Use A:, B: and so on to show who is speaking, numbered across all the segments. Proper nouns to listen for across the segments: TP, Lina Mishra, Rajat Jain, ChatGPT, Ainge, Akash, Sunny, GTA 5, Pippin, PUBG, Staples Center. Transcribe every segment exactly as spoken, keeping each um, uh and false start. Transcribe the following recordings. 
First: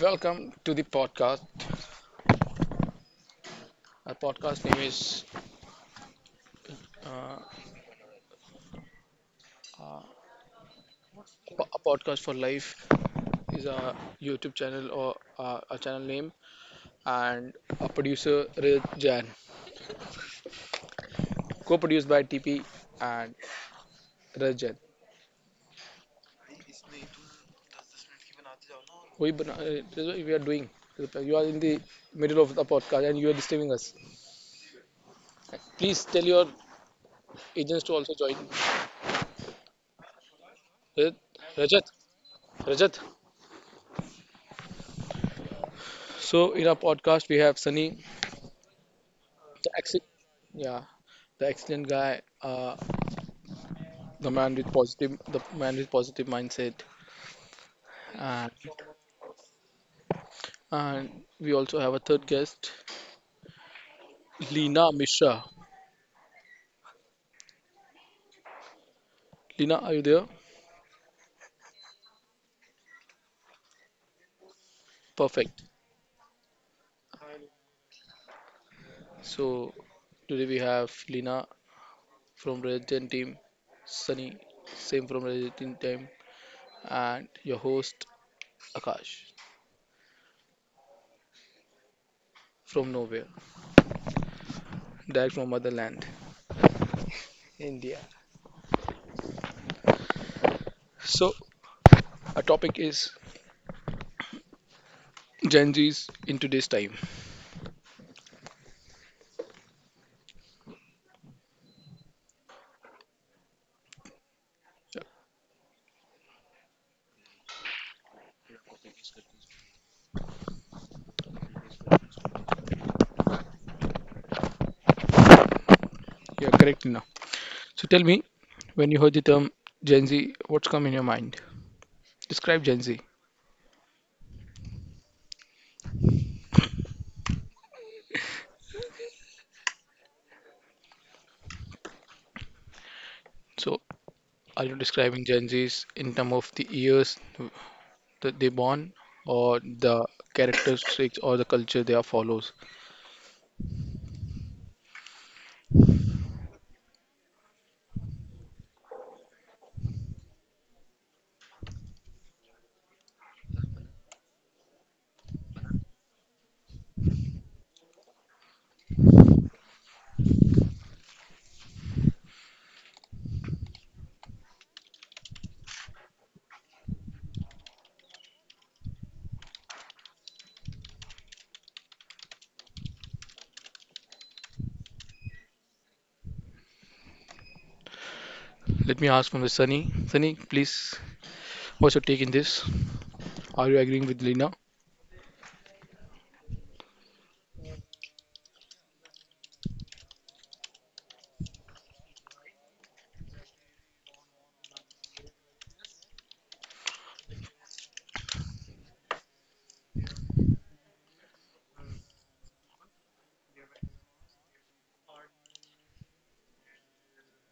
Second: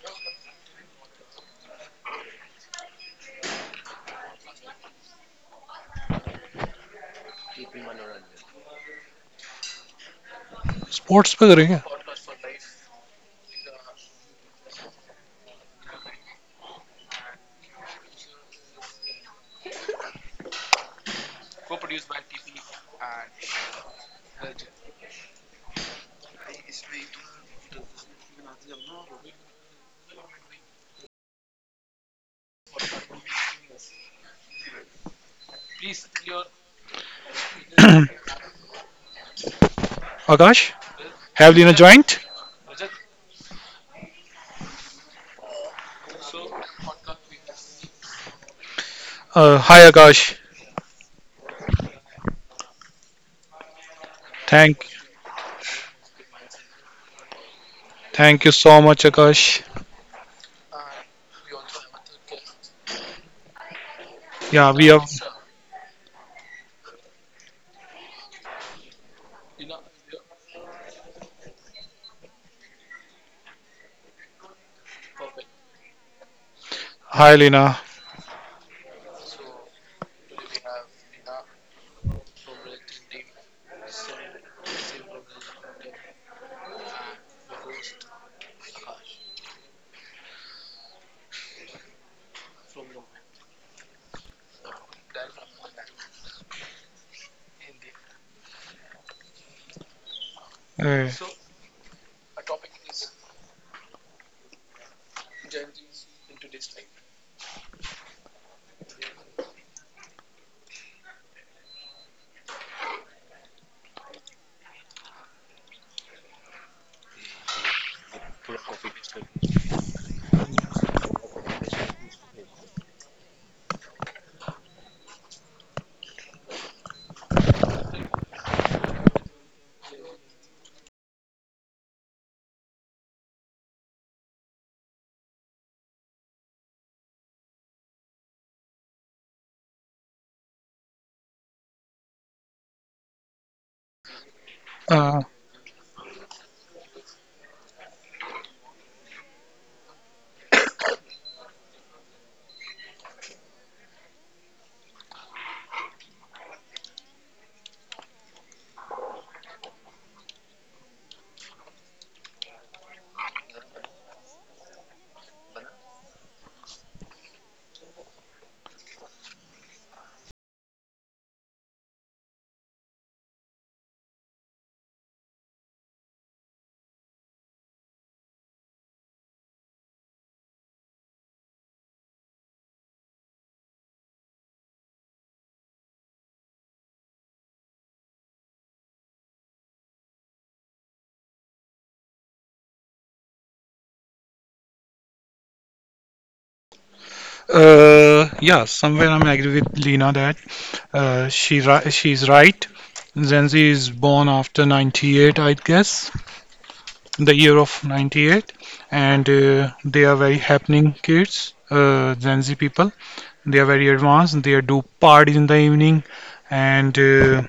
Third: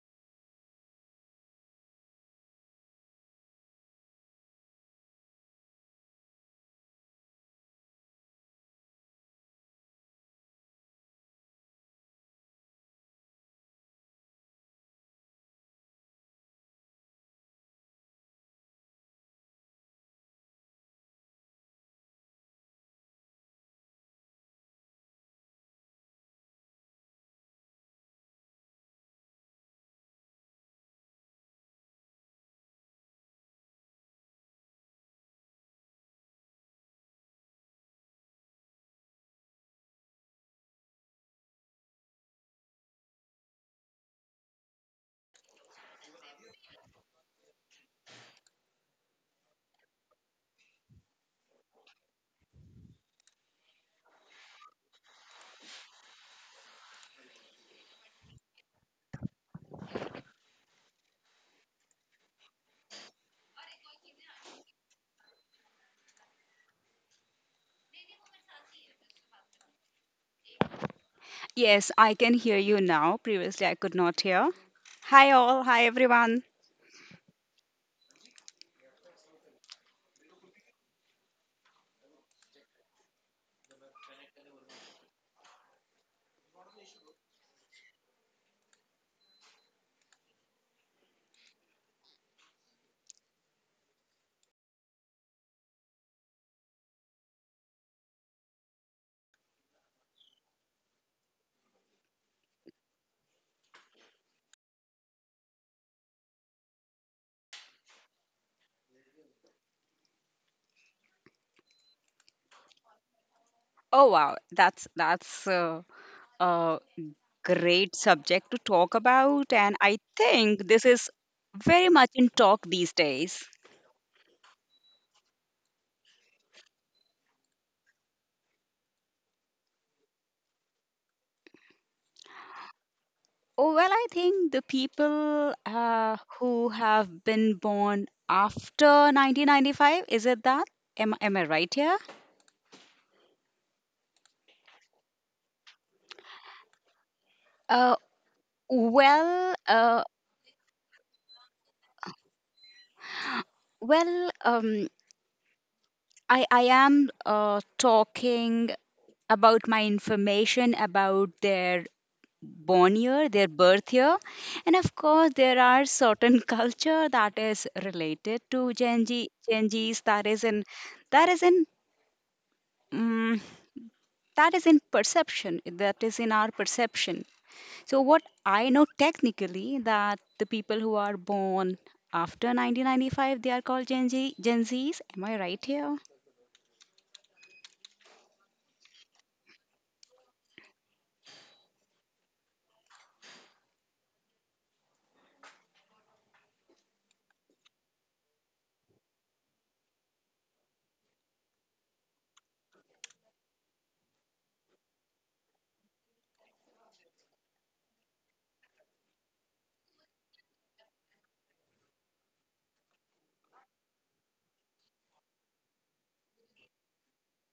A: Welcome to the podcast. Our podcast name is uh, uh,
B: Sports
A: Po- a
B: Pickering.
A: podcast for life. Is a YouTube channel or uh, a channel name, and our producer Rajat Jain, co-produced by T P and Rajat. Jain. We bana- uh, this is what we are doing. You are in the middle of the podcast and you are disturbing us. Please tell your agents to also join.
B: Akash,
A: Rajat,
B: have you
A: Rajat.
B: joined?
A: Rajat. So in our podcast we have Sunny,
B: Uh,
A: the
B: hi
A: ex-
B: Akash,
A: yeah, the excellent guy. Uh, the man with
B: thank
A: positive the man with positive mindset
B: thank
A: and
B: you so much, Akash.
A: and we also have a third guest,
B: Yeah,
A: Lina
B: we have.
A: Mishra. Lina, are you there?
C: Yes, I can hear you now. Previously, I could not hear. Hi
A: Perfect.
C: all, hi everyone.
B: Hi Lena.
A: So today we have Lina from religion team, Sunny, same from religion team, and your host Akash, from nowhere, direct from motherland India.
B: Uh,
A: So our topic is Gen Z's in today's time.
C: Oh wow, that's that's uh, a great subject to talk about, and I think this is very much in talk these days.
A: Yeah, correct, Lina. So tell me, when you heard the term Gen Z, what's come in your mind? Describe Gen Z.
C: Oh well, I think the people uh, who have been born after nineteen ninety-five, is it that? Am am I right here?
A: So, are you
B: uh,
A: describing Gen Zs in terms of the years
C: Uh,
A: that they born,
C: well,
A: or
C: uh,
A: the characteristics or the culture they are follows?
C: well, um, I I am uh, talking about my information about their born year, their birth year. And of course, there are certain culture that is related to Gen, Z, Gen Zs, that is in that is in um, that is in perception, that is in our perception. So what I know technically, that the people who are born after nineteen ninety-five, they are called Gen, Z, Gen Z's. Am I right here?
A: Let me ask from the Sunny. Sunny, please, what's your take in this? Are you agreeing with Lina?
B: uh, yeah, somewhere I'm agree with Lena that, uh, she ri- she's right. Gen is born after ninety-eight, I guess, the year of ninety-eight, and uh, they are very happening kids, uh, Gen Z people. They are very advanced. They do parties in the evening, and uh,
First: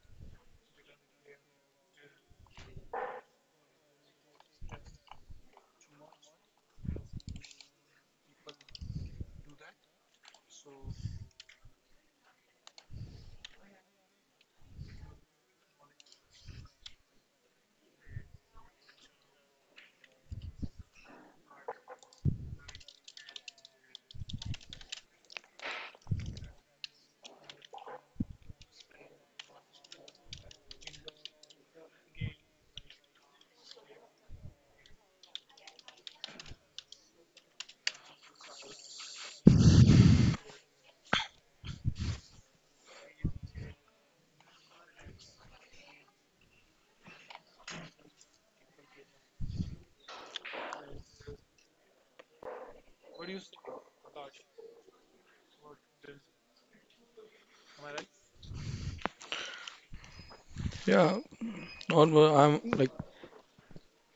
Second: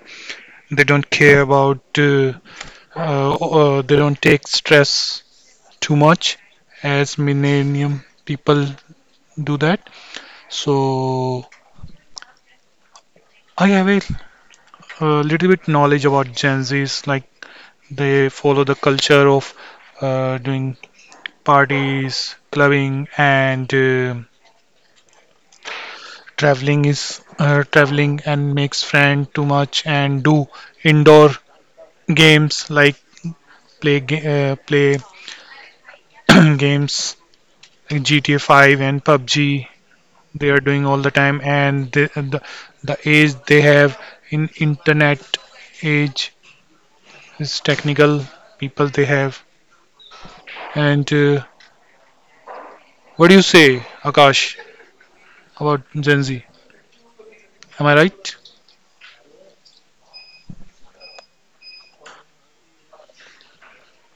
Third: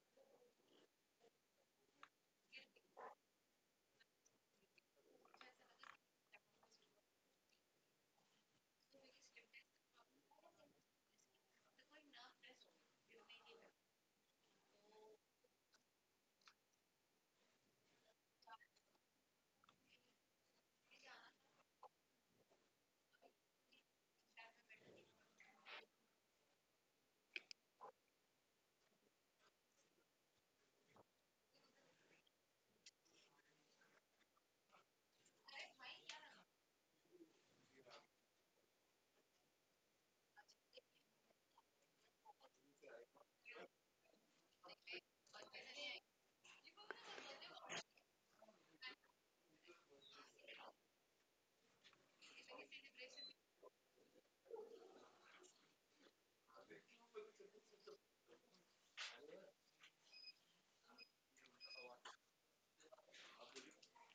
B: they don't care about, uh, uh, uh, they don't take stress too much as millennium people do that. So I have a uh, little bit knowledge about Gen Zs, like they follow the culture of uh, doing parties, clubbing, and uh, traveling is uh, traveling and makes friend too much and do indoor games like play ga- uh, play games like G T A five and PUBG they are doing all the time, and the the, the age they have in internet age is technical people they have. And uh, what do you say, Akash, about Gen Z? Am I right?
A: Yeah, all were- I'm like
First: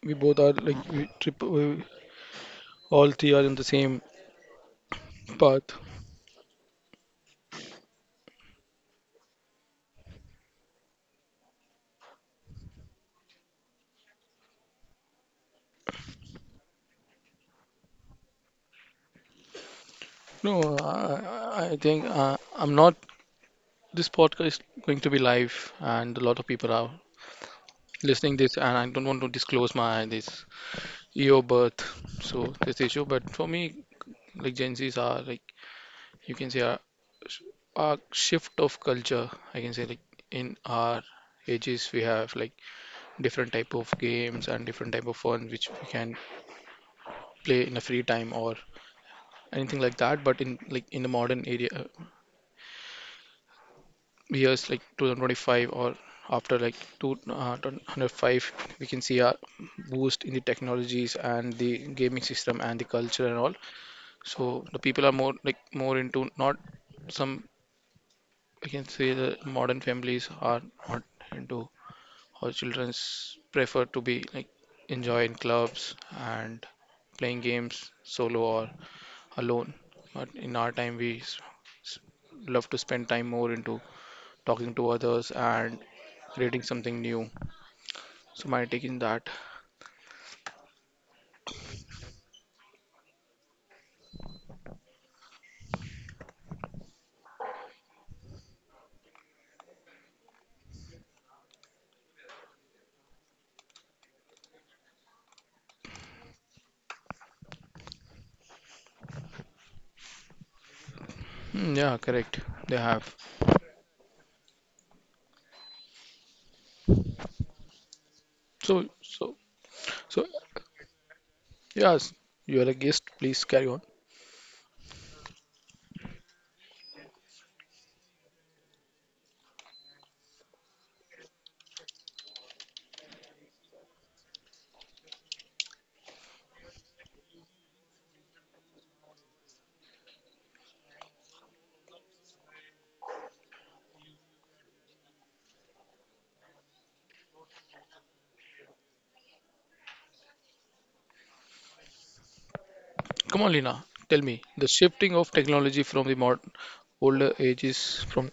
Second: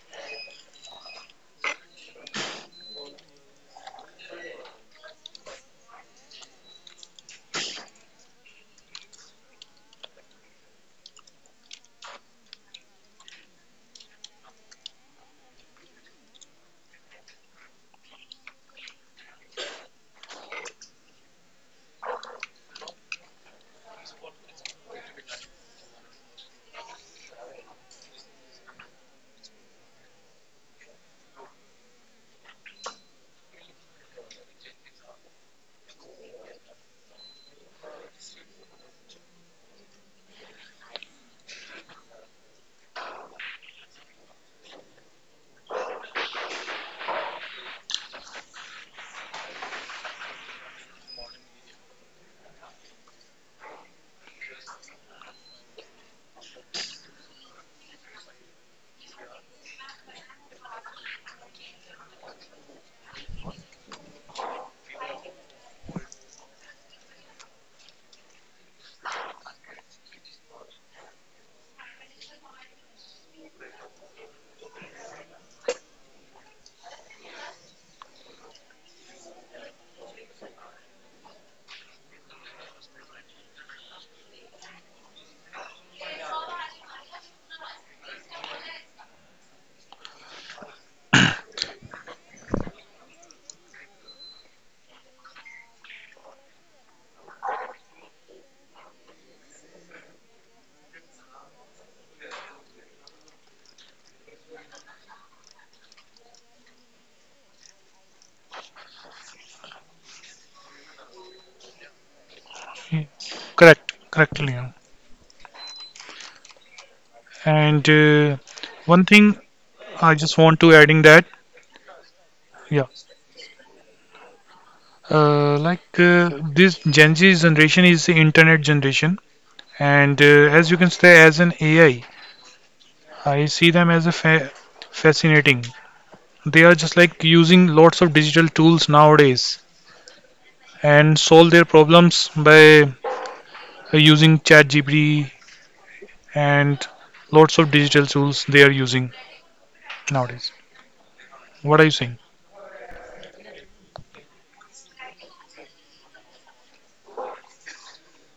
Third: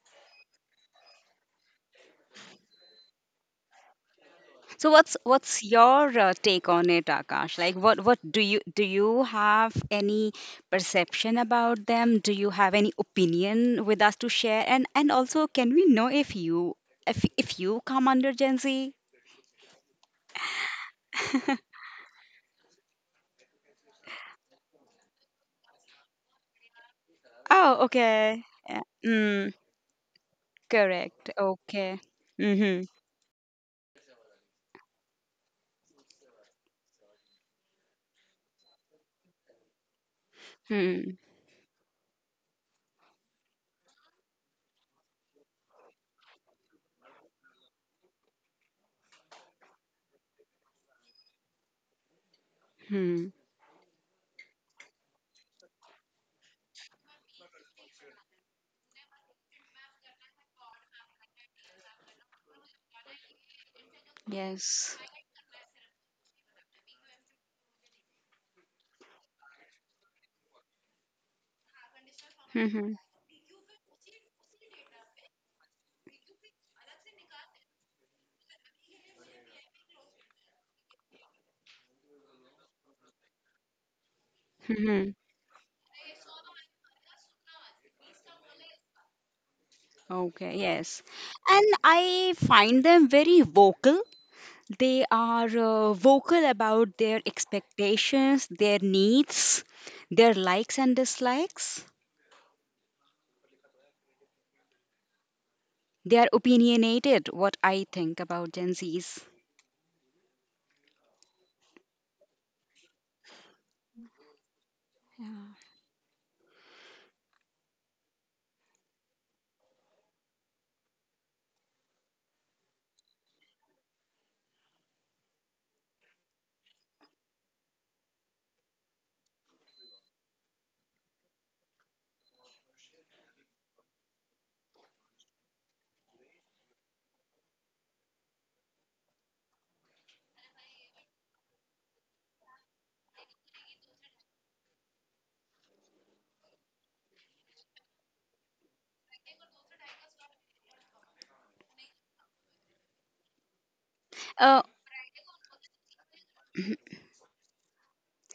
A: we both are like we trip we, all three are in the same
C: So what's what's
A: path.
C: your uh, take on it, Akash? Like, what what do you do you have any perception about them? Do you have any opinion with us to share? And and also, can we know if you if if you come under Gen Z?
A: No, I I I think uh, I'm not. This podcast is going to be live, and a lot of people are
C: Oh,
A: listening
C: okay.
A: this, and
C: Yeah.
A: I don't want to
C: Mm,
A: disclose my this.
C: correct.
A: Your birth.
C: Okay.
A: So this
C: Mm-hmm.
A: issue, but for me, like Gen Zs are like you can say a, a shift of culture. I can say like in our
C: Hmm.
A: ages we have like different type of games and different type of fun which we can play in a free time or anything like that. But in like in the modern area uh,
C: Hmm.
A: years like two thousand twenty-five or after like two thousand five we can see a boost in the technologies and the gaming system and the culture and all. So the
C: Yes.
A: people are more like more into not some. I can say the modern families are not into or
C: Mm-hmm.
A: children's prefer to be like enjoy in clubs and playing games solo or alone. But in our time we s- s- love to spend time more into talking to
C: Mm-hmm.
A: others and creating something new. So my take in that.
C: Okay. Yes. And I find them very vocal. They are uh, vocal about their expectations, their needs, their likes and dislikes. They are opinionated, what I think about Gen Zs.
A: Hmm, yeah, correct. They
B: Yeah,
A: have.
B: correct correct Leon.
C: Yeah.
B: And uh,
A: So
B: one thing
A: so
B: I
A: so
B: just want to adding that,
A: yes, you are a
B: yeah,
A: guest, please carry on.
B: uh, like uh, this Gen Z generation is the internet generation, and uh, as you can say as an AI, i I see them as a fa- fascinating. They are just like using lots of digital tools nowadays and solve their problems by uh, using ChatGPT, and lots of digital tools they are using nowadays. What are you saying?
A: Come on, Lina, tell me
C: Uh,
A: the shifting of technology from the modern older ages from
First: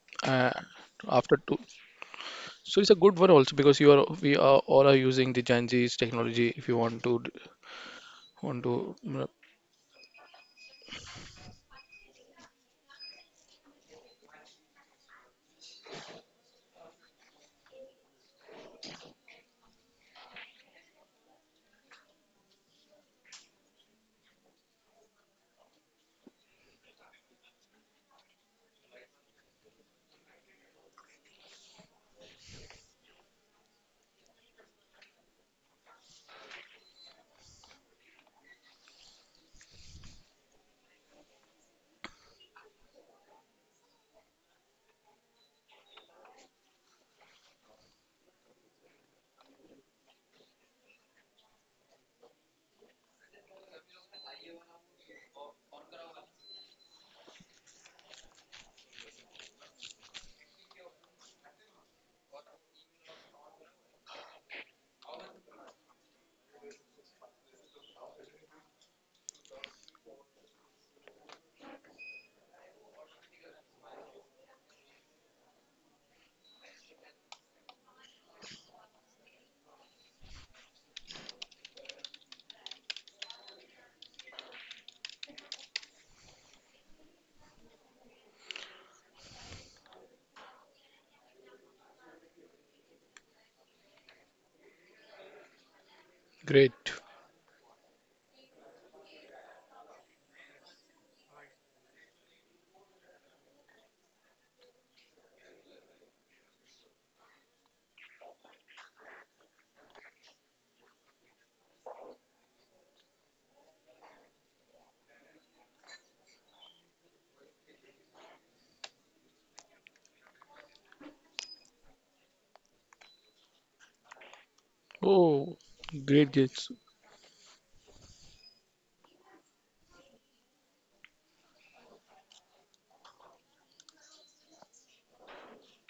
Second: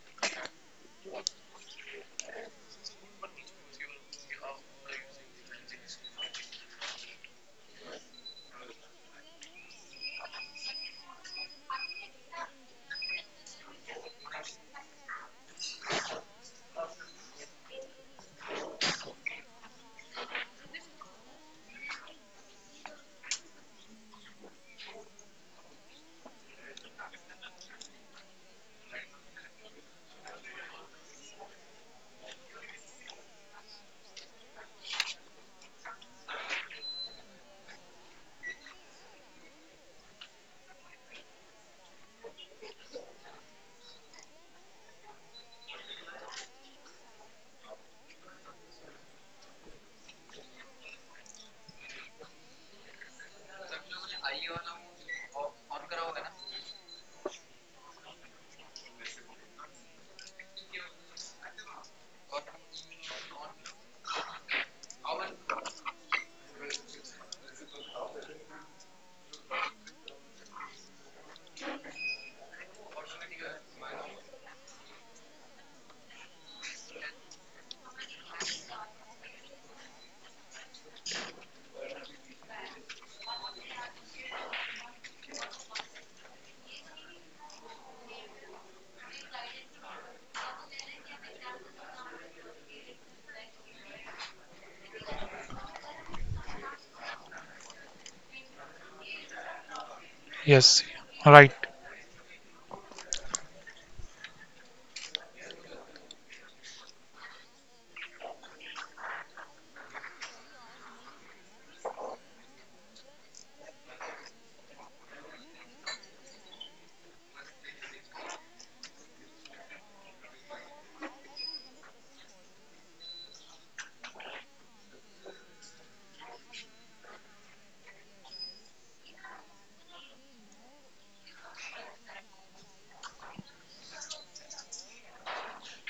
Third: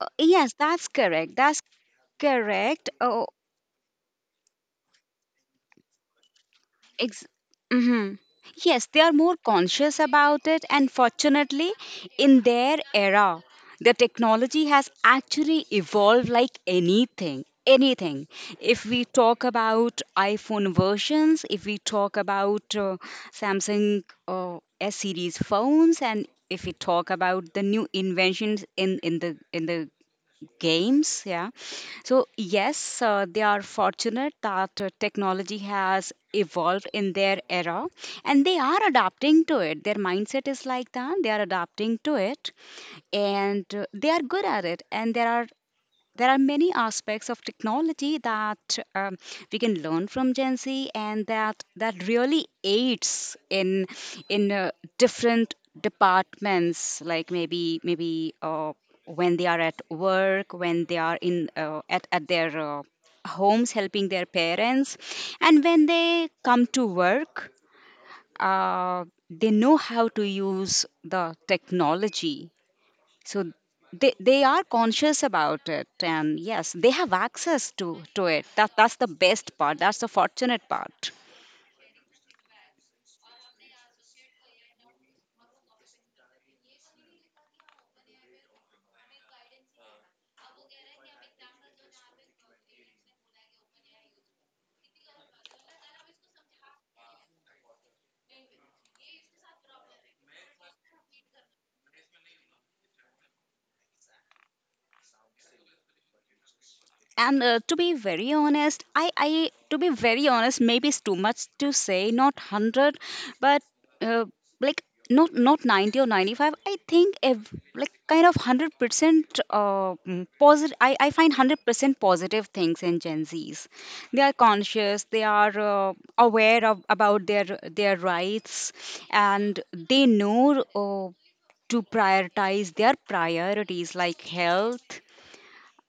C: uh,
A: uh,
C: yes, that's correct.
A: after two.
C: That's
A: So it's
C: correct.
A: a good
C: Uh,
A: one also because you are we are all are using the Gen Z's technology. If you want to
C: Ex-
A: d-
C: mhm.
A: want
C: Yes,
A: to
C: they are
A: mm,
C: more conscious about it, and fortunately, in their era, the technology has actually evolved like anything. Anything. If we talk about iPhone versions, if we talk about uh, Samsung uh, S series phones, and if we talk about the new inventions in, in the in the games, yeah. So yes, uh, they are fortunate that uh, technology has evolved in their era, and they are adapting to it. Their mindset is like that, they are adapting to it, and uh, they are good at it. And there are there are many aspects of technology that um, we can learn from Gen Z, and that that really aids in in uh, different departments, like maybe maybe uh, when they are at work, when they are in uh, at at their uh, homes helping their parents, and when they come to work, uh, they know how to use the technology. So they they are conscious about it, and yes, they have access to to it. That that's the best part, that's the fortunate part.
A: great.
B: Yes, right.
C: And uh, to be very honest, i i to be very honest, maybe it's too much to say not one hundred, but uh, like, not not ninety or ninety-five, I think, ev- like, kind of one hundred percent uh, positive. I, I find one hundred percent positive things in Gen Z's. They are conscious, they
A: Oh,
C: are uh,
A: great, great,
C: aware of about their their rights, and they know uh, to prioritize their priorities, like health.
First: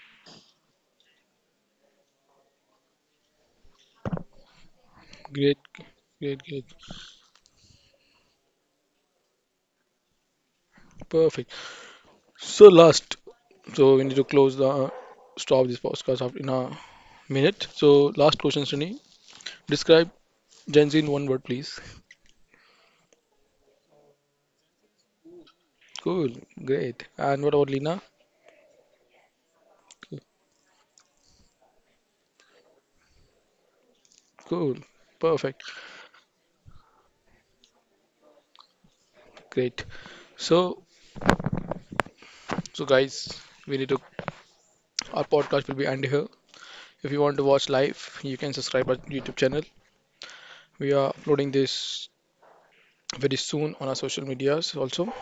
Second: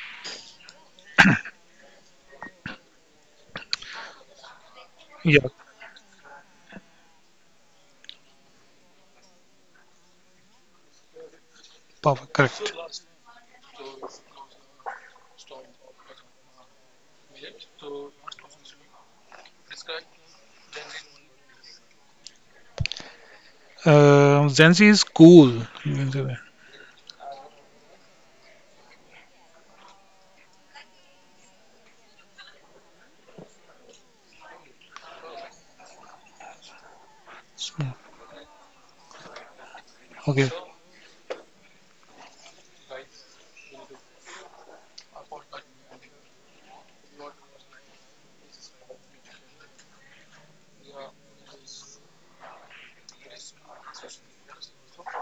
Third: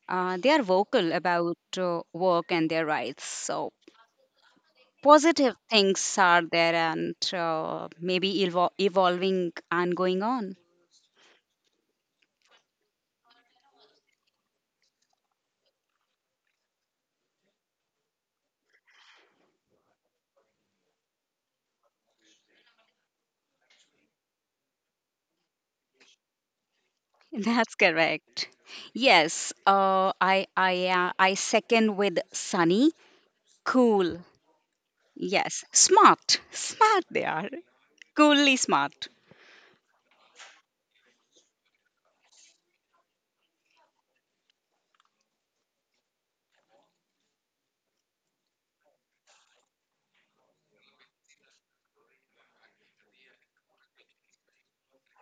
C: uh, They are vocal about uh, work and their rights. So
B: Yeah,
C: positive
A: great,
C: things
A: great,
C: are
A: great.
C: there, and uh, maybe evol- evolving and going on.
A: Perfect.
B: perfect.
A: So
B: Correct.
A: last, so we need to close the stop this podcast after in a minute. So last question, Sunny. Describe Gen Z in one word, please.
B: Uh, Gen Z is cool.
A: Cool, great. And what about
C: That's
A: Lina?
C: correct. Yes, uh, I I uh, I second with Sunny. Cool.
A: Cool.
C: Yes,
A: Perfect.
C: smart. Smart they are. Coolly smart.
A: Great.
B: Okay.
A: So, so guys, we need to our podcast will be end here. If you want to watch live, you can subscribe our YouTube channel. We are uploading this very soon on our social medias also.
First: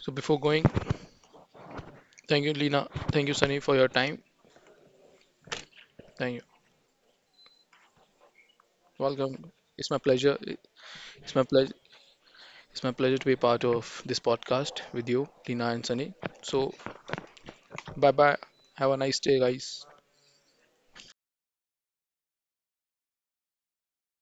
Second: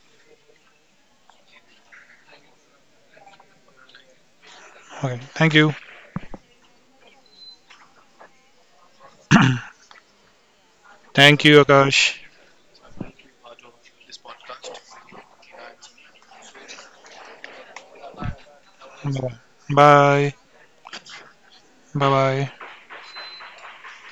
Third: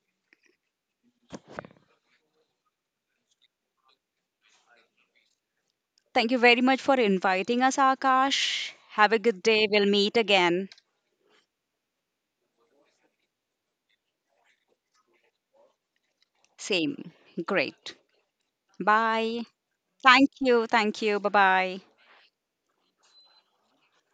A: So before going, thank you Lina, thank you Sunny for your time.
B: Okay. Thank you.
C: Thank
A: Thank
C: you
A: you.
C: very much for inviting us, Akash. Have a
A: Welcome.
C: good day. We'll
A: It's my
C: meet
A: pleasure.
C: again.
A: It's my
B: Thank you,
A: pleasure.
B: Akash.
A: It's my pleasure to be part of this podcast with you, Lina and Sunny. So
C: Same. Great.
A: bye bye. Have a nice day,
C: Bye.
A: guys.
C: Thank
B: Bye.
C: you. Thank you. Bye bye.
B: Bye. Bye.